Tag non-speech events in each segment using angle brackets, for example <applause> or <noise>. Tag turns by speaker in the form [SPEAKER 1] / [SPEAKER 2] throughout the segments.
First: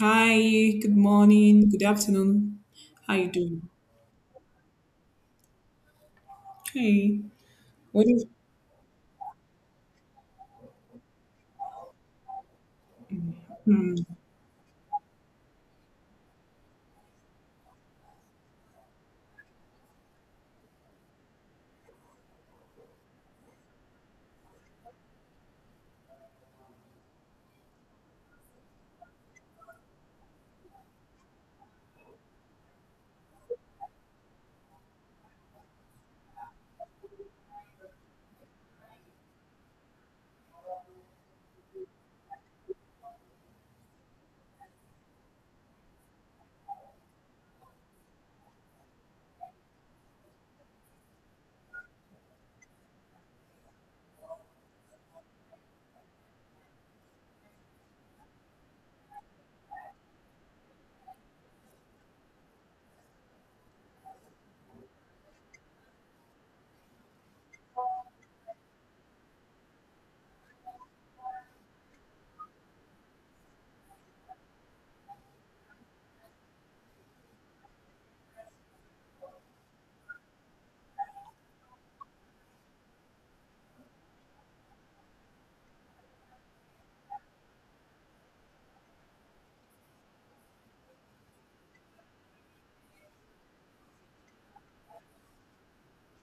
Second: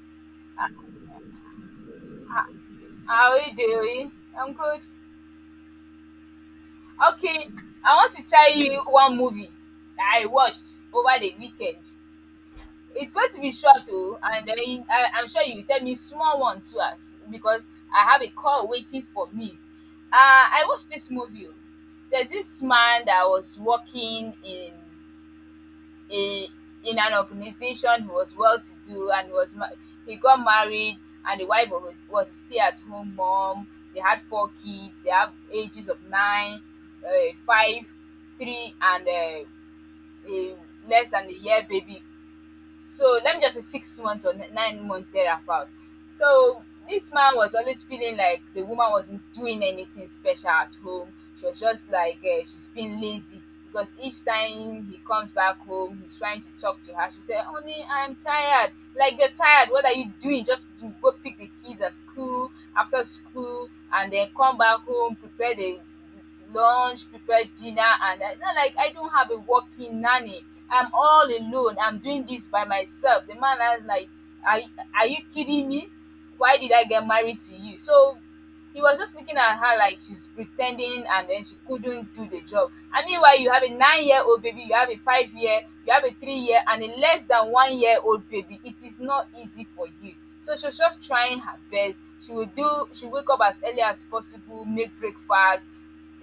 [SPEAKER 1] Hi, good morning, good afternoon. How you
[SPEAKER 2] How are you
[SPEAKER 1] doing?
[SPEAKER 2] doing? I'm good.
[SPEAKER 1] Okay.
[SPEAKER 2] Okay, I
[SPEAKER 1] What
[SPEAKER 2] want to
[SPEAKER 1] is
[SPEAKER 2] tell you one movie that I watched over the weekend. It's going to be short
[SPEAKER 1] hmm,
[SPEAKER 2] though, and then I'm sure you will tell me small one too, as because I have a call waiting for me. I watched this movie. Oh. There's this man that was working in in in an organization. He was well to do and he got married, and the wife was a stay at home mom. They had four kids. They have ages of nine, five, three, and a less than a year baby, so let me just say 6 months or 9 months thereabout. So this man was always feeling like the woman wasn't doing anything special at home. She was just like she's being lazy because each time he comes back home, he's trying to talk to her. She said, "Honey, I'm tired." Like, you're tired. What are you doing? Just to go pick the kids at school after school, and then come back home, prepare the lunch, prepare dinner, and not like I don't have a working nanny. I'm all alone. I'm doing this by myself. The man has like, are, are you kidding me? Why did I get married to you? So he was just looking at her like she's pretending and then she couldn't do the job. And meanwhile, you have a 9 year old baby, you have a 5 year, you have a 3 year, and a less than 1 year old baby. It is not easy for you. So she was just trying her best. She wake up as early as possible, make breakfast,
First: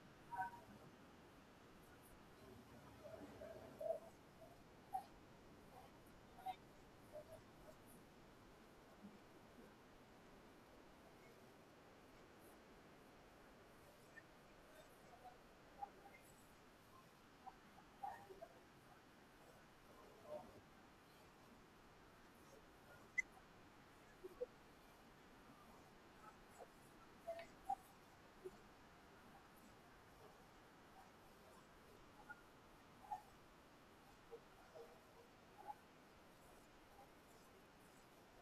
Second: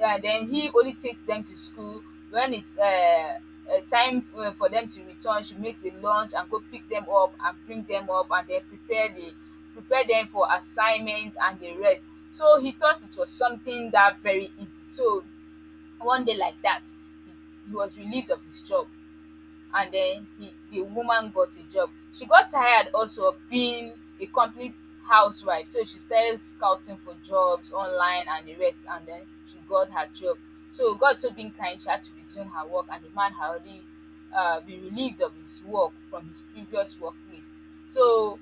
[SPEAKER 2] and then he only takes them to school when it's a time for them to return. She makes a lunch and go pick them up and bring them up and then prepare them for assignments and the rest. So he thought it was something that very easy. So one day like that, he, he was relieved of his job. And then the woman got a job. She got tired also of being a complete housewife, so she started scouting for jobs online and the rest, and then she got her job. So God so being kind, she had to resume her work, and the man had already been relieved of his work from his previous workplace. So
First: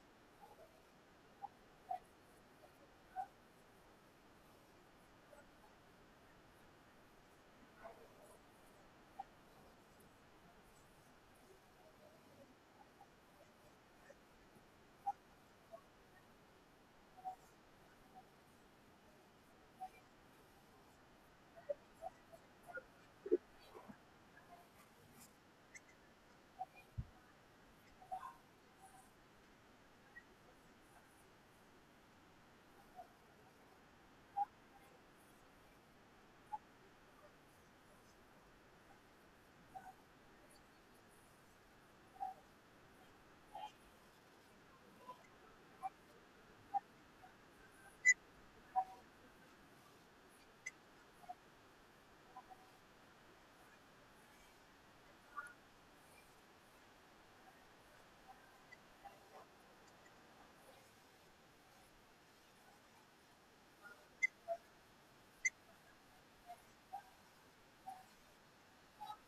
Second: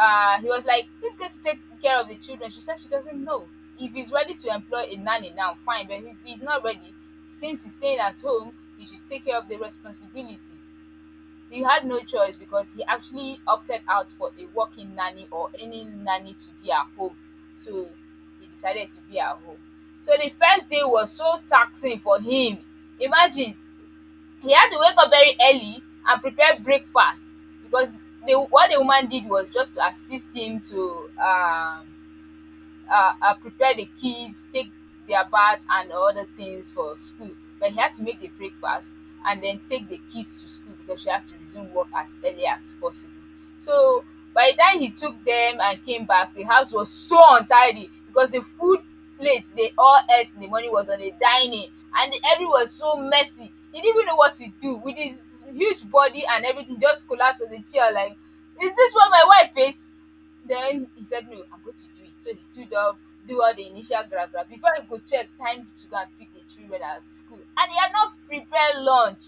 [SPEAKER 2] he was like, "He's going to take care of the children." She said she doesn't know if he's ready to employ a nanny now, fine, but if he's not ready, since he's staying at home, he should take care of the responsibilities. He had no choice because he actually opted out for a working nanny or any nanny to be at home. So he decided to be at home. So the first day was so taxing for him. Imagine, he had to wake up very early and prepare breakfast because the what the woman did was just to assist him to prepare the kids, take their bath and other things for school. But he had to make the breakfast and then take the kids to school because she has to resume work as early as possible. So by the time he took them and came back, the house was so untidy because the food plates they all ate in the morning was on the dining and the everything was so messy. He didn't even know what to do with his huge body and everything just collapsed on the chair like, is this what my wife is? Then he said, "No, I'm going to do it." So he stood up, do all the initial grab grab. Before he go check, time to go and pick the children at school. And he had not prepared lunch.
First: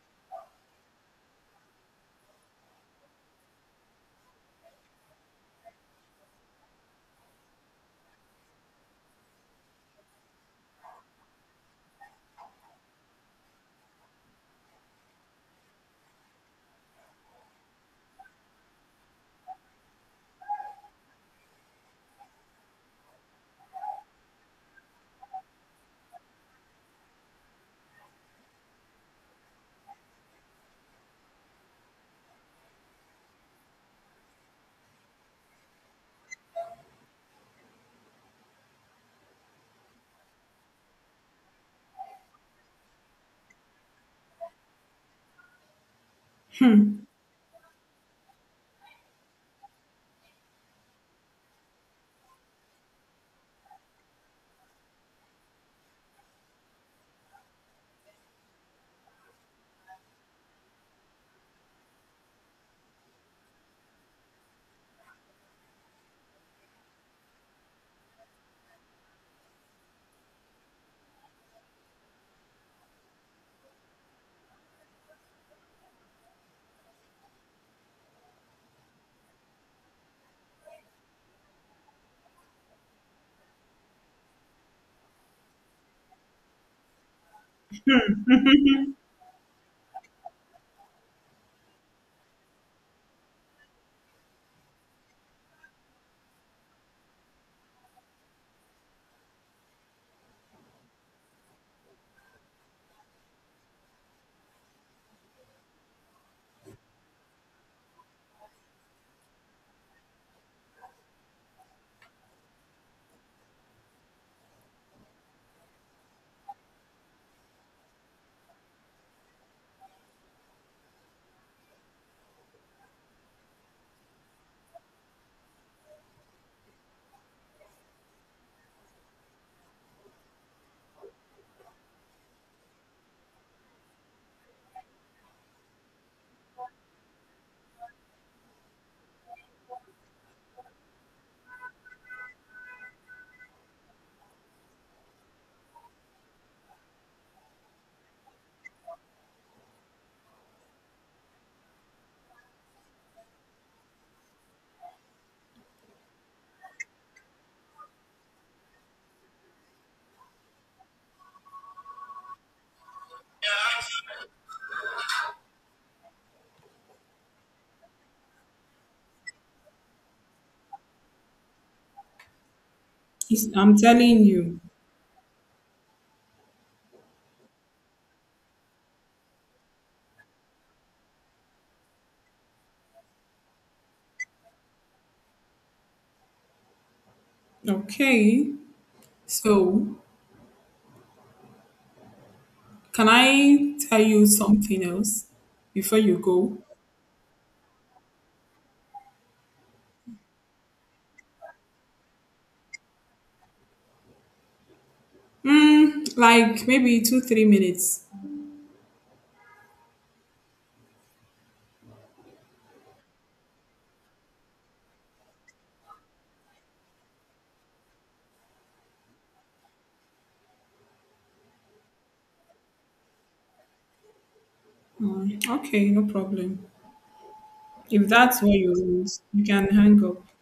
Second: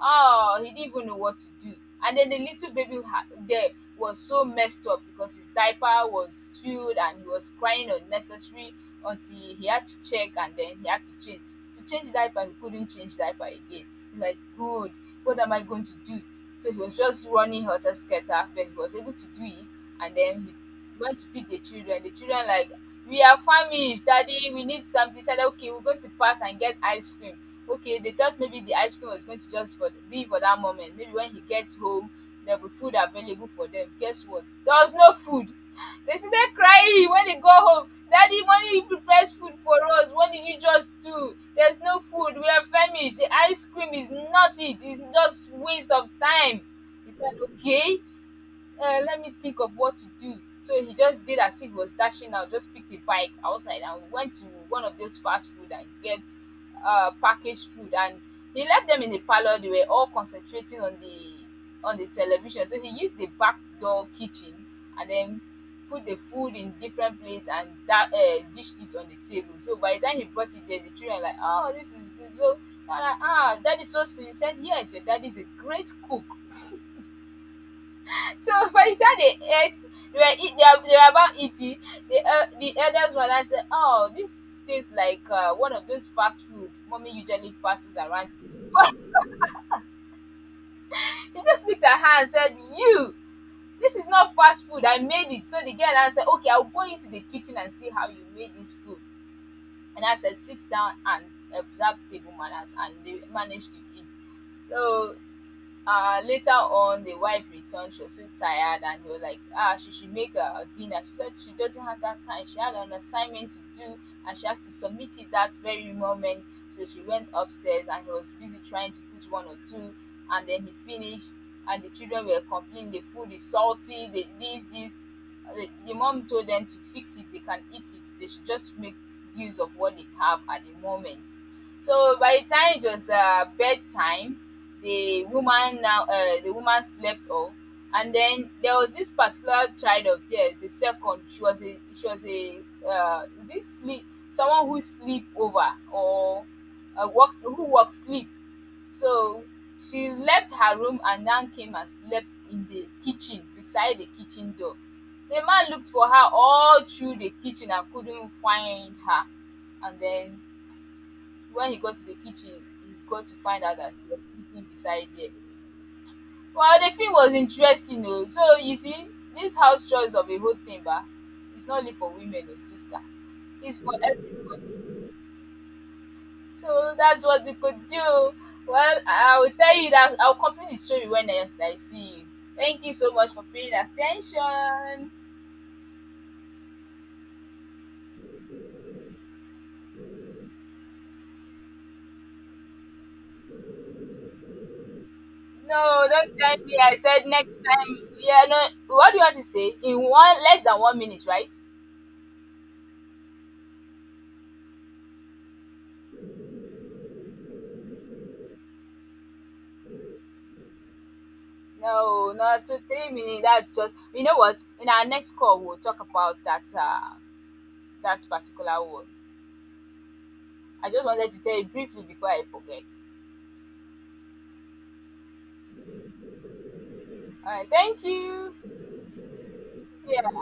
[SPEAKER 2] Oh, he didn't even know what to do. And then the little baby there was so messed up because his diaper was spilled and he was crying unnecessary until he had to check and then he had to change. To change diaper, he couldn't change diaper again. He's like, God, what am I going to do? So he was just running helter skelter, but he was able to do it. And then he going to pick the children. The children like, "We are famished, daddy, we need something." He said, "Okay, we're going to pass and get ice cream." Okay, they thought maybe the ice cream was going to just for be for that moment. Maybe when he gets home, there'll be food available for them. Guess what? There was no food. They started crying when they go home. "Daddy, mommy prepares food for us. What did you just do? There's no food. We are famished. The ice cream is not it. It's just waste of time."
[SPEAKER 1] hmm.
[SPEAKER 2] He said, "Okay, let me think of what to do." So he just did as if he was dashing out, just picked a bike outside and went to one of those fast food and get packaged food. And he left them in the parlor. They were all concentrating on the television. So he used the back door kitchen and then put the food in different plates and that dished it on the table. So by the time he brought it there, the children were like, "Oh, this is good. So, ah, ah, daddy so sweet." He said, "Yes, your daddy is a great cook." So <laughs> by the time they ate, they were about eating, the elders one I said, "Oh, this tastes like one of those fast food mommy usually passes around." <laughs> But he just looked at her and said, "You, this is not fast food. I made it." So the girl answered, "Okay, I'll go into the kitchen and see how you made this food." And I said, "Sit down and observe table manners." And they managed to eat. So later on the wife returned, she was so tired and he was like ah she should make a dinner. She said she doesn't have that time, she had an assignment to do and she has to submit it that very moment. So she went upstairs and he was busy trying to put one or two, and then he finished and the children were complaining the food is salty, the mom told them to fix it, they can eat it, they should just make use of what they have at the moment. So by the time it was bedtime, the woman slept off. And then there was this particular child of theirs, the second, she was a is it sleep, someone who sleep over or work who work sleep. So she left her room and now came and slept in the kitchen beside the kitchen door. The man looked for her all through the kitchen and couldn't find her. And then when he got to the kitchen, he got to find out that she was sleeping beside there. Well, the film was interesting o. So you see, this house chores of a whole thing bah. It's not only for women or sister,
[SPEAKER 1] It's- I'm
[SPEAKER 2] it's for
[SPEAKER 1] telling you.
[SPEAKER 2] everybody. So that's what we could do. Well, I will tell you that I will complete the story when next I see you. Thank you so much for paying attention.
[SPEAKER 1] Okay. So can I tell you something else before
[SPEAKER 2] No,
[SPEAKER 1] you
[SPEAKER 2] don't tell
[SPEAKER 1] go?
[SPEAKER 2] me, I said next time. Yeah, no, what do you want to say? In one less than 1 minute, right?
[SPEAKER 1] Hmm, like maybe two, 3 minutes.
[SPEAKER 2] No, not two, three minutes. That's just, you know what? In our next call, we'll talk about that. That particular word. I just wanted to tell you briefly before I forget.
[SPEAKER 1] Hmm, okay, no problem.
[SPEAKER 2] All right, thank
[SPEAKER 1] If that's what
[SPEAKER 2] you.
[SPEAKER 1] you want, you can hang up.
[SPEAKER 2] Yeah.